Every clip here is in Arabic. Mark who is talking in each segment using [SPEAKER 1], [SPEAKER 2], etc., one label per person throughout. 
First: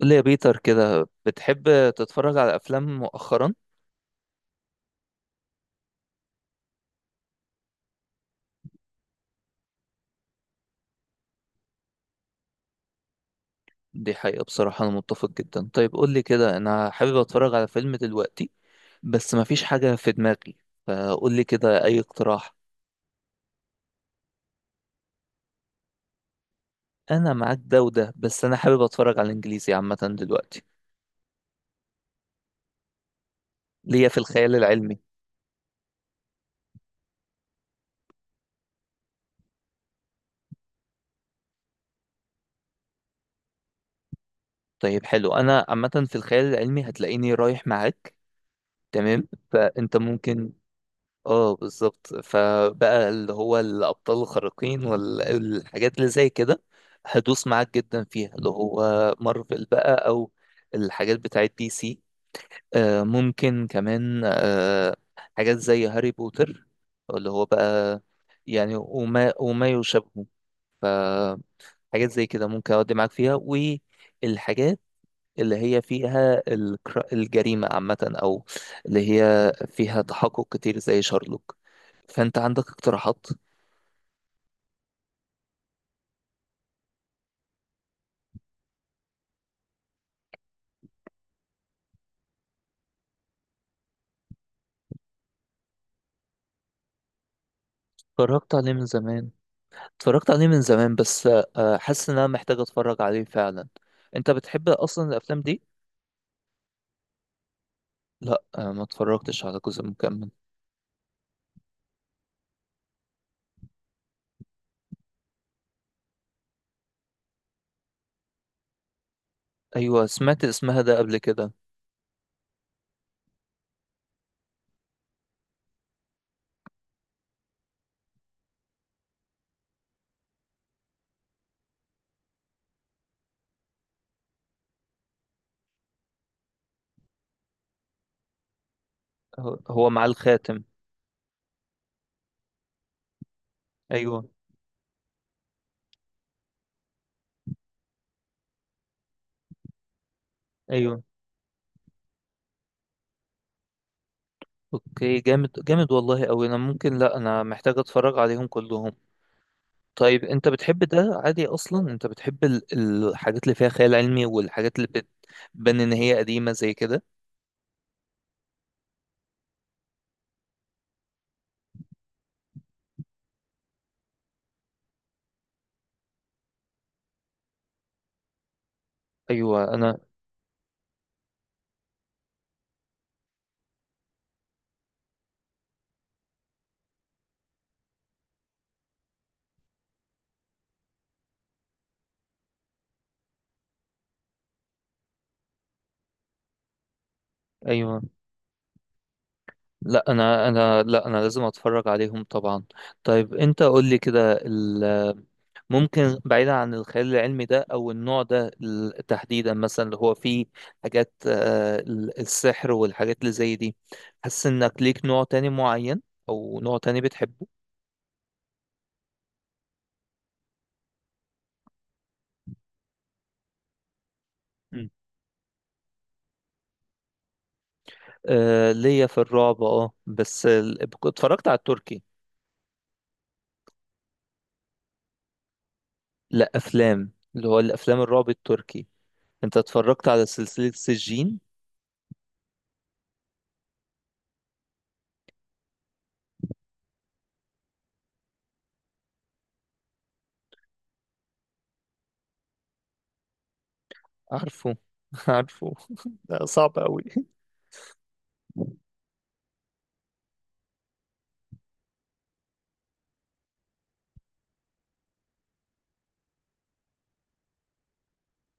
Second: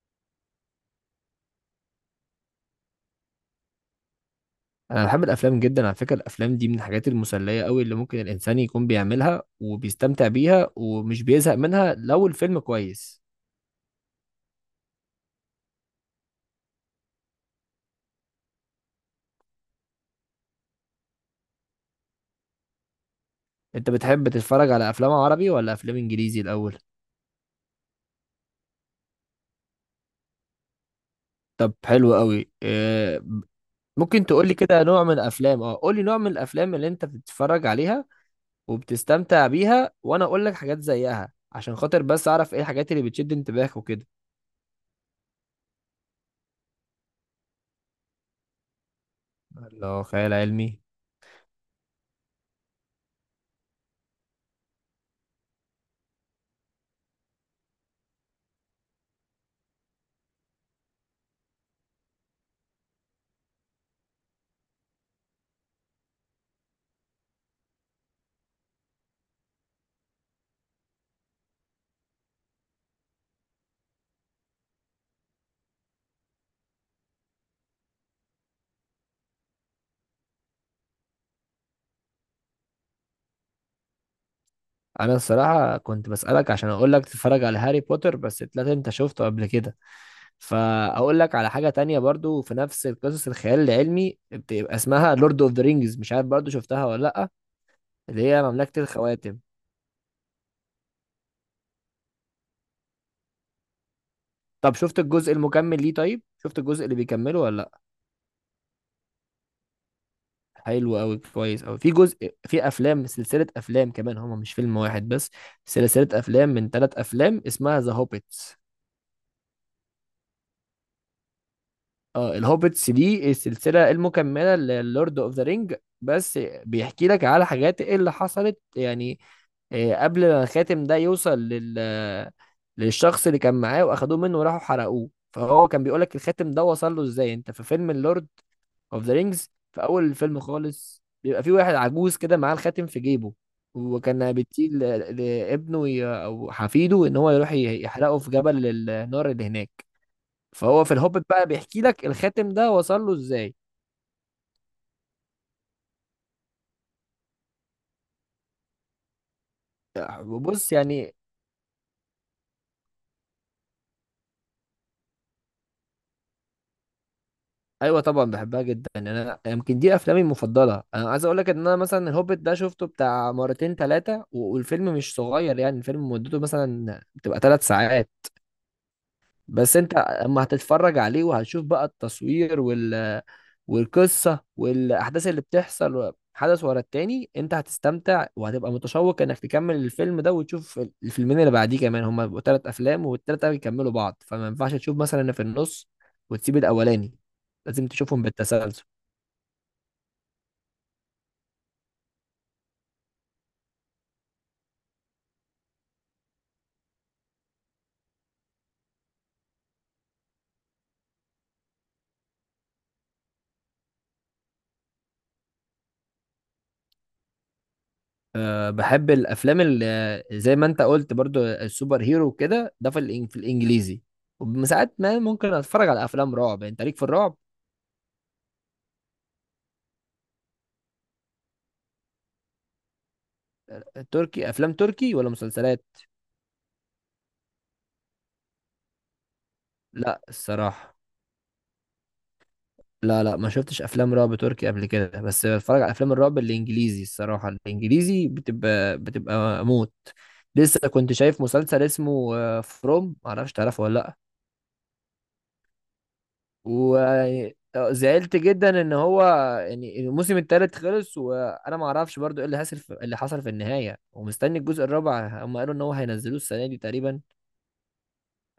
[SPEAKER 1] قول لي يا بيتر كده، بتحب تتفرج على افلام مؤخرا؟
[SPEAKER 2] انا بحب الافلام جدا على فكره. الافلام دي من الحاجات المسليه قوي اللي ممكن الانسان يكون بيعملها وبيستمتع بيها ومش بيزهق منها لو الفيلم كويس.
[SPEAKER 1] دي حقيقة، بصراحة انا متفق جدا. طيب قول لي كده، انا حابب اتفرج على فيلم دلوقتي بس مفيش حاجة في دماغي، فقول لي كده اي اقتراح.
[SPEAKER 2] انت بتحب تتفرج على افلام عربي ولا افلام انجليزي الاول؟
[SPEAKER 1] انا معاك ده وده، بس انا حابب اتفرج على الانجليزي عامة دلوقتي.
[SPEAKER 2] طب حلو قوي. إيه
[SPEAKER 1] ليا في
[SPEAKER 2] ممكن تقول لي
[SPEAKER 1] الخيال
[SPEAKER 2] كده
[SPEAKER 1] العلمي.
[SPEAKER 2] نوع من الافلام، قول لي نوع من الافلام اللي انت بتتفرج عليها وبتستمتع بيها، وانا اقول لك حاجات زيها، عشان خاطر بس اعرف ايه الحاجات اللي بتشد انتباهك وكده.
[SPEAKER 1] طيب حلو، انا عامة في الخيال العلمي هتلاقيني رايح معاك. تمام، فانت
[SPEAKER 2] لو خيال
[SPEAKER 1] ممكن.
[SPEAKER 2] علمي.
[SPEAKER 1] اه بالظبط، فبقى اللي هو الابطال الخارقين والحاجات اللي زي كده هدوس معاك جدا فيها، اللي هو مارفل بقى او الحاجات بتاعت دي سي. ممكن كمان حاجات زي هاري بوتر، اللي هو بقى يعني وما يشابهه. فحاجات زي كده ممكن اودي معاك فيها، والحاجات اللي هي فيها الجريمة عامة أو اللي هي فيها تحقق كتير زي شارلوك. فانت عندك اقتراحات؟
[SPEAKER 2] انا الصراحه كنت بسالك عشان اقول لك تتفرج على هاري بوتر، بس طلعت انت شفته قبل كده، فاقول لك على حاجه تانية برضو في نفس القصص الخيال العلمي، بتبقى اسمها لورد اوف ذا رينجز، مش عارف برضو شفتها ولا لا، اللي هي
[SPEAKER 1] اتفرجت عليه
[SPEAKER 2] مملكه
[SPEAKER 1] من زمان.
[SPEAKER 2] الخواتم.
[SPEAKER 1] اتفرجت عليه من زمان بس حاسس ان انا محتاج اتفرج عليه فعلا. انت بتحب
[SPEAKER 2] طب شفت
[SPEAKER 1] اصلا
[SPEAKER 2] الجزء
[SPEAKER 1] الافلام دي؟
[SPEAKER 2] المكمل ليه؟ طيب شفت الجزء اللي بيكمله ولا لا؟
[SPEAKER 1] لا ما اتفرجتش على جزء مكمل.
[SPEAKER 2] حلو قوي، كويس قوي. في جزء، في افلام، سلسله افلام كمان، هما مش فيلم واحد بس، سلسله افلام من ثلاث افلام اسمها ذا هوبيت.
[SPEAKER 1] ايوه سمعت اسمها ده قبل كده.
[SPEAKER 2] اه، الهوبتس دي السلسلة المكملة للورد اوف ذا رينج، بس بيحكي لك على حاجات إيه اللي حصلت يعني قبل ما الخاتم ده يوصل لل للشخص اللي كان معاه، واخدوه منه وراحوا حرقوه. فهو كان بيقول لك الخاتم ده وصل له ازاي. انت في فيلم اللورد اوف ذا رينجز
[SPEAKER 1] هو
[SPEAKER 2] في
[SPEAKER 1] هو مع
[SPEAKER 2] اول الفيلم
[SPEAKER 1] الخاتم.
[SPEAKER 2] خالص، بيبقى في واحد عجوز كده معاه الخاتم في جيبه،
[SPEAKER 1] ايوه.
[SPEAKER 2] وكان بيطيل لابنه او حفيده ان هو يروح يحرقه في جبل النار اللي هناك. فهو في
[SPEAKER 1] ايوه.
[SPEAKER 2] الهوبت بقى بيحكي لك الخاتم ده وصل له ازاي.
[SPEAKER 1] اوكي جامد جامد والله اوي، انا ممكن، لا انا محتاج اتفرج عليهم كلهم. طيب انت
[SPEAKER 2] بص
[SPEAKER 1] بتحب
[SPEAKER 2] يعني،
[SPEAKER 1] ده عادي اصلا؟ انت بتحب الحاجات اللي فيها خيال علمي والحاجات اللي بتبان ان هي قديمة زي كده؟
[SPEAKER 2] ايوه طبعا بحبها جدا يعني، انا يمكن دي افلامي المفضله. انا عايز اقول لك ان انا مثلا الهوبت ده شفته بتاع مرتين ثلاثه، والفيلم مش صغير يعني، الفيلم مدته مثلا بتبقى ثلاث ساعات.
[SPEAKER 1] ايوه.
[SPEAKER 2] بس انت
[SPEAKER 1] انا
[SPEAKER 2] اما هتتفرج عليه وهتشوف بقى التصوير والقصة والأحداث اللي بتحصل حدث ورا التاني، انت هتستمتع وهتبقى متشوق انك تكمل الفيلم ده، وتشوف الفيلمين اللي بعديه كمان. هما بيبقوا تلات أفلام، والتلاتة بيكملوا بعض، فما ينفعش تشوف مثلا اللي في النص وتسيب الأولاني، لازم
[SPEAKER 1] ايوه.
[SPEAKER 2] تشوفهم بالتسلسل.
[SPEAKER 1] لا انا لازم اتفرج عليهم طبعا. طيب انت قول لي كده، ممكن بعيدا عن الخيال العلمي ده او النوع ده، تحديدا مثلا اللي هو فيه حاجات السحر والحاجات اللي زي دي، حاسس انك ليك نوع تاني معين او نوع تاني بتحبه؟
[SPEAKER 2] أه بحب الأفلام اللي زي ما انت قلت برضو، السوبر هيرو كده، ده في في الإنجليزي.
[SPEAKER 1] مم.
[SPEAKER 2] وساعات ما ممكن أتفرج على أفلام رعب. يعني انت ليك في الرعب؟
[SPEAKER 1] آه ليا في الرعب اه، بس اتفرجت على التركي.
[SPEAKER 2] تركي، افلام تركي ولا مسلسلات؟
[SPEAKER 1] لا افلام، اللي هو الافلام الرعب التركي. انت اتفرجت
[SPEAKER 2] لا
[SPEAKER 1] على سلسلة
[SPEAKER 2] الصراحه،
[SPEAKER 1] سجين؟
[SPEAKER 2] لا، ما شفتش افلام رعب تركي قبل كده، بس بتفرج على افلام الرعب الانجليزي الصراحه. الانجليزي بتبقى موت. لسه كنت شايف مسلسل اسمه فروم، معرفش تعرفه ولا لا.
[SPEAKER 1] عارفه. عارفه ده صعب قوي.
[SPEAKER 2] وزعلت جدا ان هو يعني الموسم الثالث خلص، وانا ما اعرفش برضو ايه اللي حصل في اللي حصل في النهايه، ومستني الجزء الرابع. هم قالوا ان هو هينزلوه السنه دي تقريبا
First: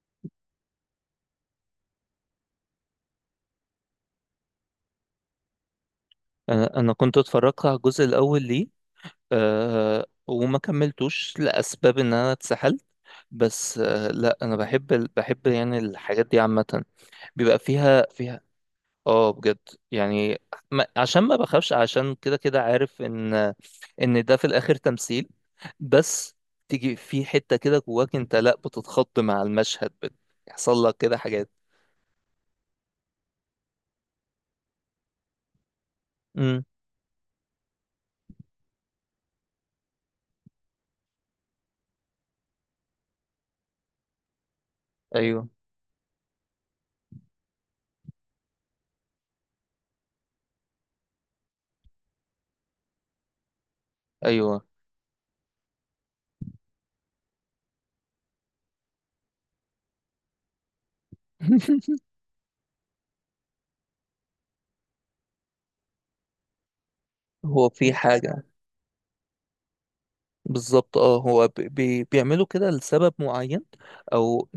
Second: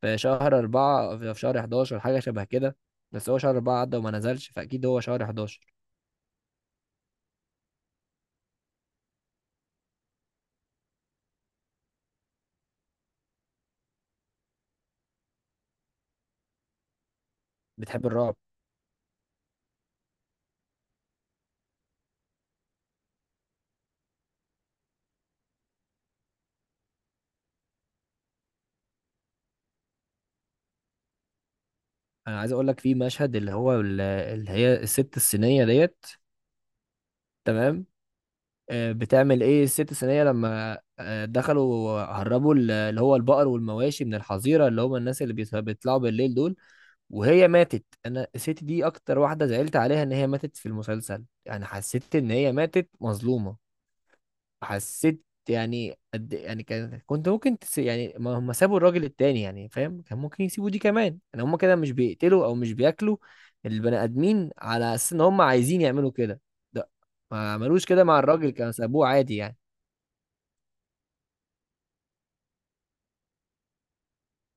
[SPEAKER 2] في شهر أربعة، في شهر 11، حاجة شبه كده. بس هو شهر أربعة عدى وما نزلش، فأكيد هو شهر 11.
[SPEAKER 1] انا كنت اتفرجت على الجزء الاول ليه، أه، وما كملتوش لاسباب ان انا اتسحلت، بس أه لا، انا بحب بحب يعني الحاجات دي عامه، بيبقى فيها
[SPEAKER 2] بتحب الرعب؟
[SPEAKER 1] فيها. اه بجد. يعني ما عشان ما بخافش، عشان كده كده عارف ان ان ده في الاخر تمثيل، بس تيجي في حتة كده جواك انت لا بتتخض مع المشهد، بيحصل لك كده حاجات.
[SPEAKER 2] أنا عايز أقول لك في مشهد اللي هو اللي هي الست الصينية ديت.
[SPEAKER 1] امم.
[SPEAKER 2] تمام، بتعمل إيه الست الصينية لما دخلوا هربوا اللي هو البقر والمواشي من الحظيرة، اللي هم الناس اللي
[SPEAKER 1] ايوه.
[SPEAKER 2] بيطلعوا بالليل دول، وهي ماتت. أنا الست دي أكتر واحدة زعلت عليها إن هي ماتت في المسلسل، يعني حسيت إن هي ماتت مظلومة.
[SPEAKER 1] ايوه.
[SPEAKER 2] حسيت يعني قد إيه، يعني كان كنت ممكن تس... يعني ما هم سابوا الراجل التاني يعني، فاهم؟ كان ممكن يسيبوا دي كمان. يعني هم كده مش بيقتلوا او مش بياكلوا البني ادمين على اساس ان هم عايزين يعملوا كده، ده ما
[SPEAKER 1] هو
[SPEAKER 2] عملوش
[SPEAKER 1] في
[SPEAKER 2] كده مع
[SPEAKER 1] حاجة،
[SPEAKER 2] الراجل، كانوا سابوه عادي يعني.
[SPEAKER 1] بالظبط اه، هو ب- بي بيعملوا كده لسبب معين او،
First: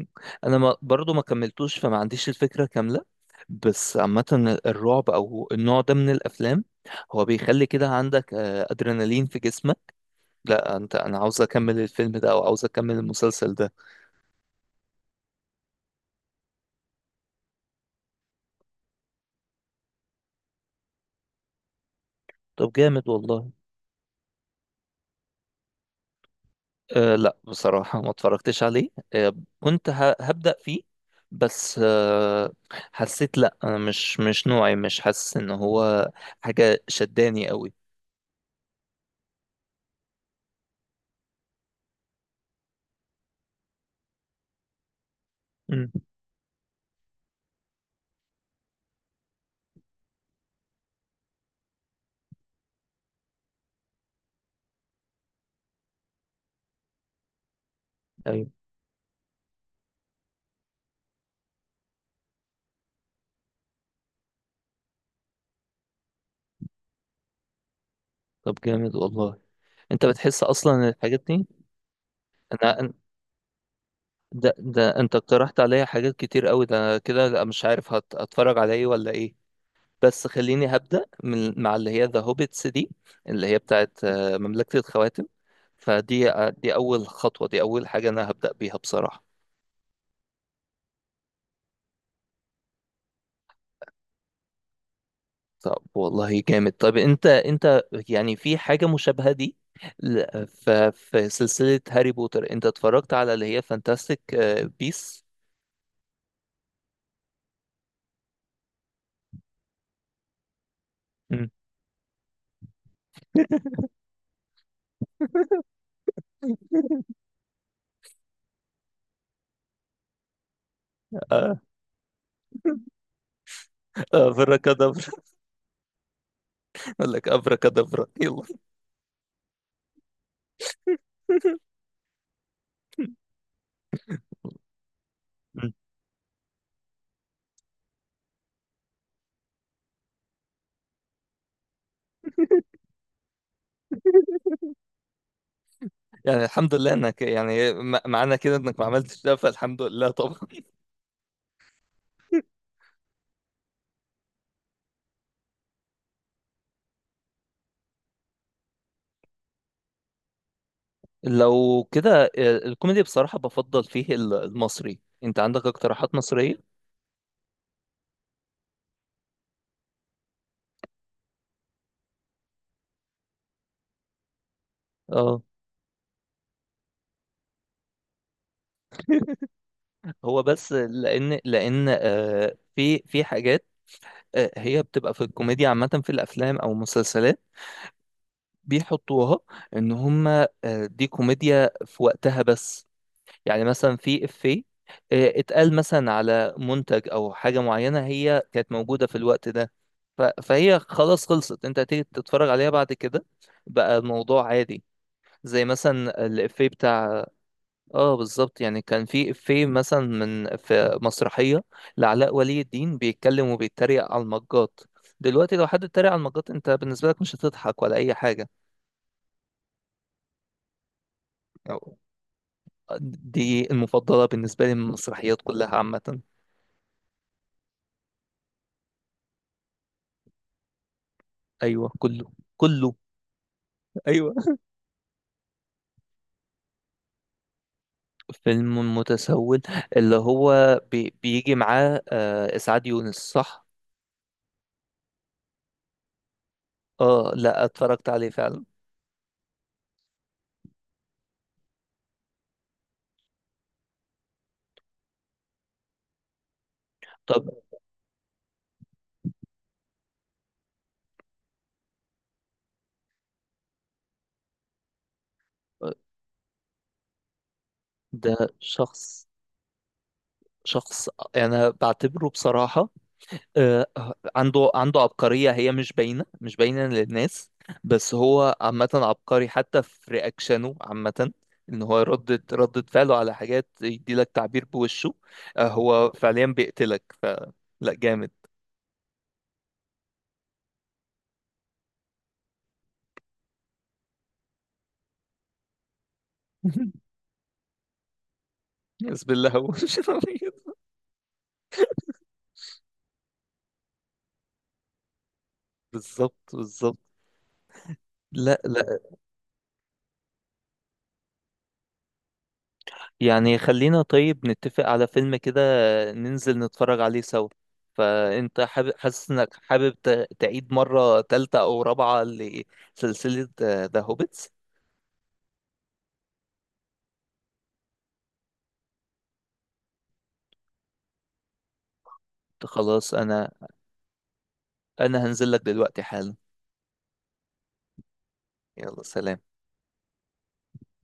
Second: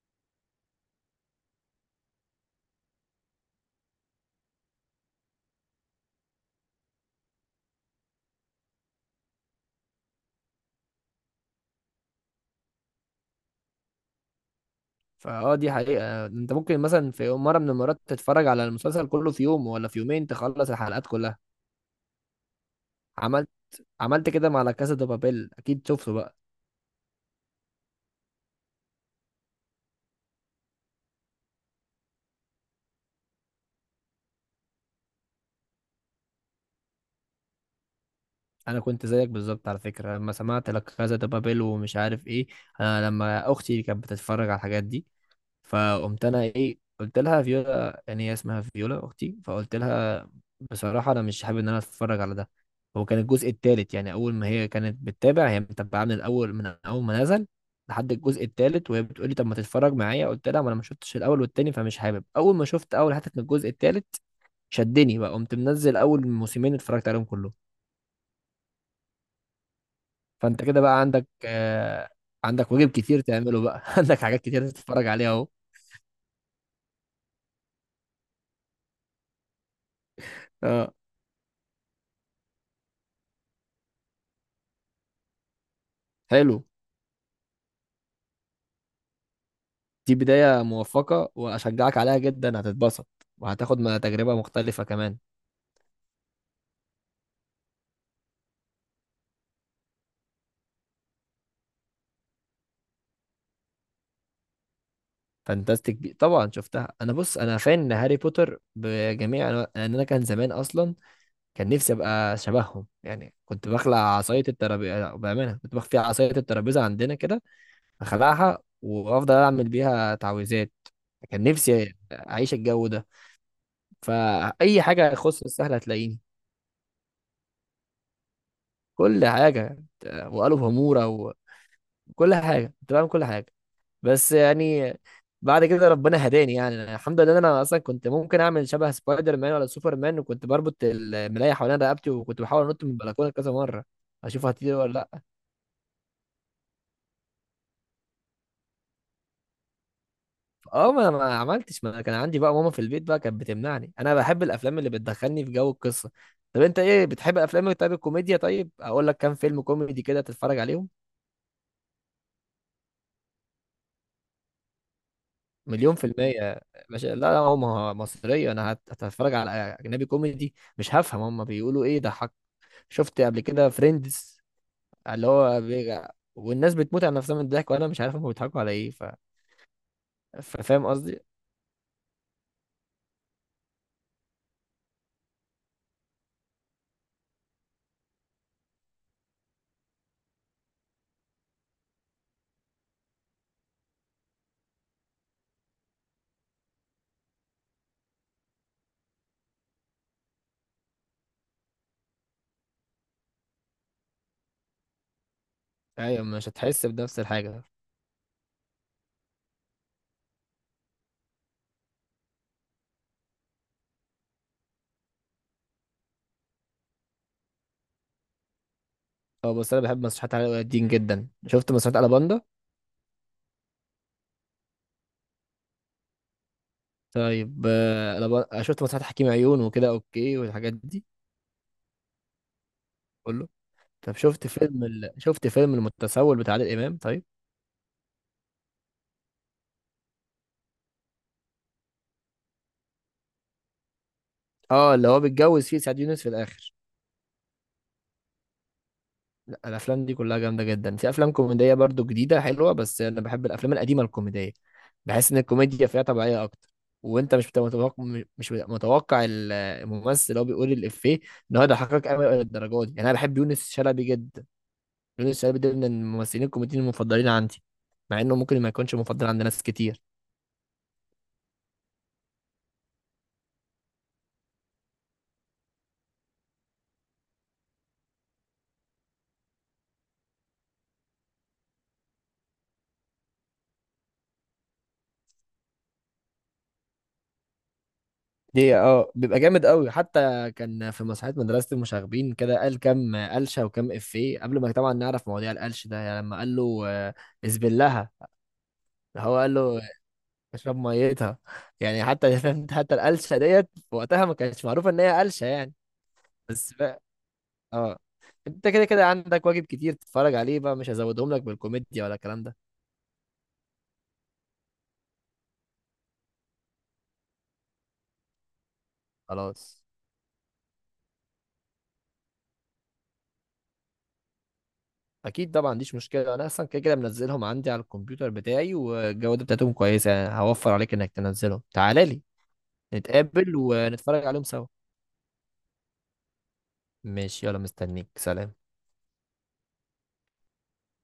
[SPEAKER 1] انا ما برضو ما كملتوش فما عنديش الفكرة كاملة، بس عامة الرعب او النوع ده من الافلام هو بيخلي كده عندك ادرينالين في جسمك، لا انت، انا عاوز اكمل الفيلم ده او عاوز اكمل المسلسل ده.
[SPEAKER 2] فاه، دي حقيقة. انت ممكن مثلا في يوم مرة من المرات تتفرج على المسلسل كله في يوم ولا في يومين، تخلص الحلقات كلها.
[SPEAKER 1] طب جامد والله.
[SPEAKER 2] عملت عملت كده مع لا كاسا دي بابيل، اكيد شفته بقى.
[SPEAKER 1] أه لا بصراحة ما اتفرجتش عليه. أه كنت هبدأ فيه، بس أه حسيت لا انا مش نوعي، مش حاسس ان هو حاجة شداني قوي.
[SPEAKER 2] انا كنت زيك بالظبط على فكره لما سمعت لا كازا دي بابيل ومش عارف ايه. انا لما اختي كانت بتتفرج على الحاجات دي،
[SPEAKER 1] امم.
[SPEAKER 2] فقمت انا ايه قلت لها، فيولا يعني هي اسمها فيولا اختي، فقلت لها بصراحه انا مش حابب ان انا اتفرج على ده. هو كان الجزء الثالث يعني، اول ما هي كانت بتتابع، هي متابعه من الاول، من اول ما نزل لحد الجزء
[SPEAKER 1] ايوه.
[SPEAKER 2] الثالث، وهي بتقول لي طب ما تتفرج معايا. قلت لها ما انا ما شفتش الاول والتاني، فمش حابب. اول ما شفت اول حتت من الجزء الثالث شدني بقى، قمت منزل اول موسمين اتفرجت عليهم كلهم.
[SPEAKER 1] طب جامد والله. انت بتحس
[SPEAKER 2] فانت
[SPEAKER 1] اصلا
[SPEAKER 2] كده
[SPEAKER 1] إن
[SPEAKER 2] بقى
[SPEAKER 1] الحاجات
[SPEAKER 2] عندك
[SPEAKER 1] دي،
[SPEAKER 2] آه، عندك
[SPEAKER 1] انا
[SPEAKER 2] واجب
[SPEAKER 1] أن-
[SPEAKER 2] كتير تعمله بقى عندك حاجات
[SPEAKER 1] ده
[SPEAKER 2] كتير
[SPEAKER 1] ده
[SPEAKER 2] تتفرج
[SPEAKER 1] انت
[SPEAKER 2] عليها اهو.
[SPEAKER 1] اقترحت عليا حاجات كتير قوي، ده كده لا مش عارف هت... هتفرج على ايه ولا ايه، بس خليني
[SPEAKER 2] اه
[SPEAKER 1] هبدأ من مع اللي هي ذا هوبيتس دي، اللي هي بتاعت مملكة الخواتم، فدي
[SPEAKER 2] حلو،
[SPEAKER 1] دي اول خطوة، دي اول حاجة انا هبدأ بيها بصراحة.
[SPEAKER 2] دي بداية موفقة واشجعك عليها جدا، هتتبسط وهتاخد ما تجربة مختلفة كمان.
[SPEAKER 1] طب والله جامد. طب انت يعني في حاجة مشابهة دي، ل- ف- في سلسلة هاري بوتر، انت اتفرجت على اللي هي فانتاستيك بيس؟
[SPEAKER 2] فانتاستيك بي طبعا شفتها. انا بص، انا فان هاري بوتر بجميع أنواع- لان انا كان زمان اصلا كان نفسي ابقى شبههم. يعني كنت بخلع عصاية الترابيزة بأمانة، كنت بخفي عصاية الترابيزة عندنا كده، اخلعها وافضل اعمل بيها تعويذات. كان
[SPEAKER 1] آه.
[SPEAKER 2] نفسي اعيش الجو ده. فأي
[SPEAKER 1] افركادابرا.
[SPEAKER 2] حاجة تخص السهل هتلاقيني.
[SPEAKER 1] اقول لك افركادابرا يلا.
[SPEAKER 2] كل حاجة، وقالوا همورة وكل حاجة، كنت بعمل كل حاجة. بس يعني بعد
[SPEAKER 1] مم.
[SPEAKER 2] كده ربنا هداني. يعني أنا الحمد لله إن أنا أصلا كنت ممكن أعمل شبه سبايدر مان ولا سوبر مان، وكنت بربط الملاية حوالين رقبتي وكنت بحاول أنط من البلكونة كذا مرة أشوف هتطير ولا لأ.
[SPEAKER 1] يعني الحمد لله انك يعني معنى كده انك ما عملتش ده، فالحمد لله طبعا.
[SPEAKER 2] أه، ما أنا ما عملتش، ما أنا كان عندي بقى ماما في البيت بقى كانت بتمنعني. أنا بحب الأفلام اللي بتدخلني في جو القصة. طب أنت إيه بتحب أفلام؟ طيب الكوميديا، طيب أقول لك كام فيلم كوميدي كده تتفرج عليهم.
[SPEAKER 1] لو كده الكوميدي بصراحة بفضل فيه المصري. انت عندك
[SPEAKER 2] مليون في
[SPEAKER 1] اقتراحات مصرية؟
[SPEAKER 2] المية. مش، لا هو ما هو مصرية. أنا هتفرج على أجنبي كوميدي، مش هفهم هما بيقولوا إيه ده، حق. شفت قبل كده فريندز، اللي
[SPEAKER 1] اه.
[SPEAKER 2] هو بيجع والناس بتموت على نفسها من الضحك، وأنا مش عارف هما بيضحكوا على إيه ف...
[SPEAKER 1] هو بس
[SPEAKER 2] فاهم قصدي؟
[SPEAKER 1] لان في في حاجات هي بتبقى في الكوميديا عامة، في الافلام او المسلسلات بيحطوها ان هم دي كوميديا في وقتها بس، يعني مثلا في افيه اتقال مثلا على منتج او حاجه معينه هي كانت موجوده في الوقت ده، فهي خلاص خلصت، انت هتيجي تتفرج عليها بعد كده بقى الموضوع عادي، زي
[SPEAKER 2] أيوة،
[SPEAKER 1] مثلا
[SPEAKER 2] مش
[SPEAKER 1] الافيه
[SPEAKER 2] هتحس بنفس
[SPEAKER 1] بتاع،
[SPEAKER 2] الحاجة.
[SPEAKER 1] اه بالظبط، يعني كان في افيه مثلا من في مسرحيه لعلاء ولي الدين بيتكلم وبيتريق على المجات، دلوقتي لو حد اتريق على المجات انت بالنسبه لك مش هتضحك ولا اي حاجه.
[SPEAKER 2] أه بس أنا بحب مسرحيات علاء ولي الدين جدا. شفت
[SPEAKER 1] أو-
[SPEAKER 2] مسرحيات ألاباندا؟
[SPEAKER 1] دي المفضله بالنسبه لي من المسرحيات كلها عامه.
[SPEAKER 2] طيب ألابا... شفت مسرحيات حكيم عيون وكده، أوكي، والحاجات دي؟
[SPEAKER 1] ايوه كله. كله.
[SPEAKER 2] كله. طب
[SPEAKER 1] ايوه.
[SPEAKER 2] شفت فيلم ال... شفت فيلم المتسول بتاع عادل إمام طيب؟
[SPEAKER 1] فيلم متسول اللي هو بيجي معاه آه اسعاد يونس، صح؟
[SPEAKER 2] اه اللي هو بيتجوز فيه سعد يونس في الآخر.
[SPEAKER 1] اه لا اتفرجت عليه فعلا.
[SPEAKER 2] لا الافلام دي كلها جامده جدا. في افلام كوميديه برضو جديده حلوه، بس انا بحب الافلام القديمه الكوميديه. بحس ان الكوميديا فيها طبيعيه اكتر، وانت
[SPEAKER 1] طب
[SPEAKER 2] مش بتبقى متوقع. مش بتبقى متوقع الممثل اللي هو بيقول الافيه ان هو يضحكك قوي للدرجه دي. يعني انا بحب يونس شلبي جدا. يونس شلبي ده من الممثلين الكوميديين المفضلين عندي، مع
[SPEAKER 1] ده
[SPEAKER 2] انه ممكن ما يكونش
[SPEAKER 1] شخص،
[SPEAKER 2] مفضل عند ناس كتير.
[SPEAKER 1] شخص انا بعتبره بصراحة آه، عنده عبقرية هي مش باينة، مش باينة للناس، بس هو عامة عبقري حتى في رياكشنه عامة، ان هو ردة فعله على حاجات يديلك تعبير بوشه آه، هو فعليا بيقتلك فلا، جامد.
[SPEAKER 2] دي اه بيبقى جامد قوي. حتى كان في مسرحيه مدرسه المشاغبين كده قال كام قلشه وكام افيه قبل ما طبعا نعرف مواضيع القلش ده. يعني لما قال له اذبلها.
[SPEAKER 1] بسم
[SPEAKER 2] هو
[SPEAKER 1] الله.
[SPEAKER 2] قال
[SPEAKER 1] هو
[SPEAKER 2] له اشرب ميتها. يعني حتى حتى القلشه ديت في وقتها ما كانتش معروفه ان هي قلشه يعني.
[SPEAKER 1] بالظبط
[SPEAKER 2] بس
[SPEAKER 1] بالظبط.
[SPEAKER 2] بقى اه،
[SPEAKER 1] لا
[SPEAKER 2] انت كده
[SPEAKER 1] لا.
[SPEAKER 2] كده عندك واجب كتير تتفرج عليه بقى، مش هزودهم لك بالكوميديا ولا الكلام ده.
[SPEAKER 1] يعني خلينا طيب نتفق على فيلم كده، ننزل نتفرج عليه سوا. فانت حابب، حاسس انك
[SPEAKER 2] خلاص
[SPEAKER 1] حابب تعيد مرة تالتة او رابعة لسلسلة ذا هوبيتس؟
[SPEAKER 2] اكيد طبعا، مفيش مشكله. انا اصلا كده كده منزلهم عندي على الكمبيوتر بتاعي، والجوده بتاعتهم كويسه يعني، هوفر عليك انك تنزلهم. تعالى لي،
[SPEAKER 1] خلاص. انا
[SPEAKER 2] نتقابل ونتفرج عليهم سوا.
[SPEAKER 1] انا هنزل لك دلوقتي حالا.
[SPEAKER 2] ماشي، يلا مستنيك، سلام.
[SPEAKER 1] يلا سلام.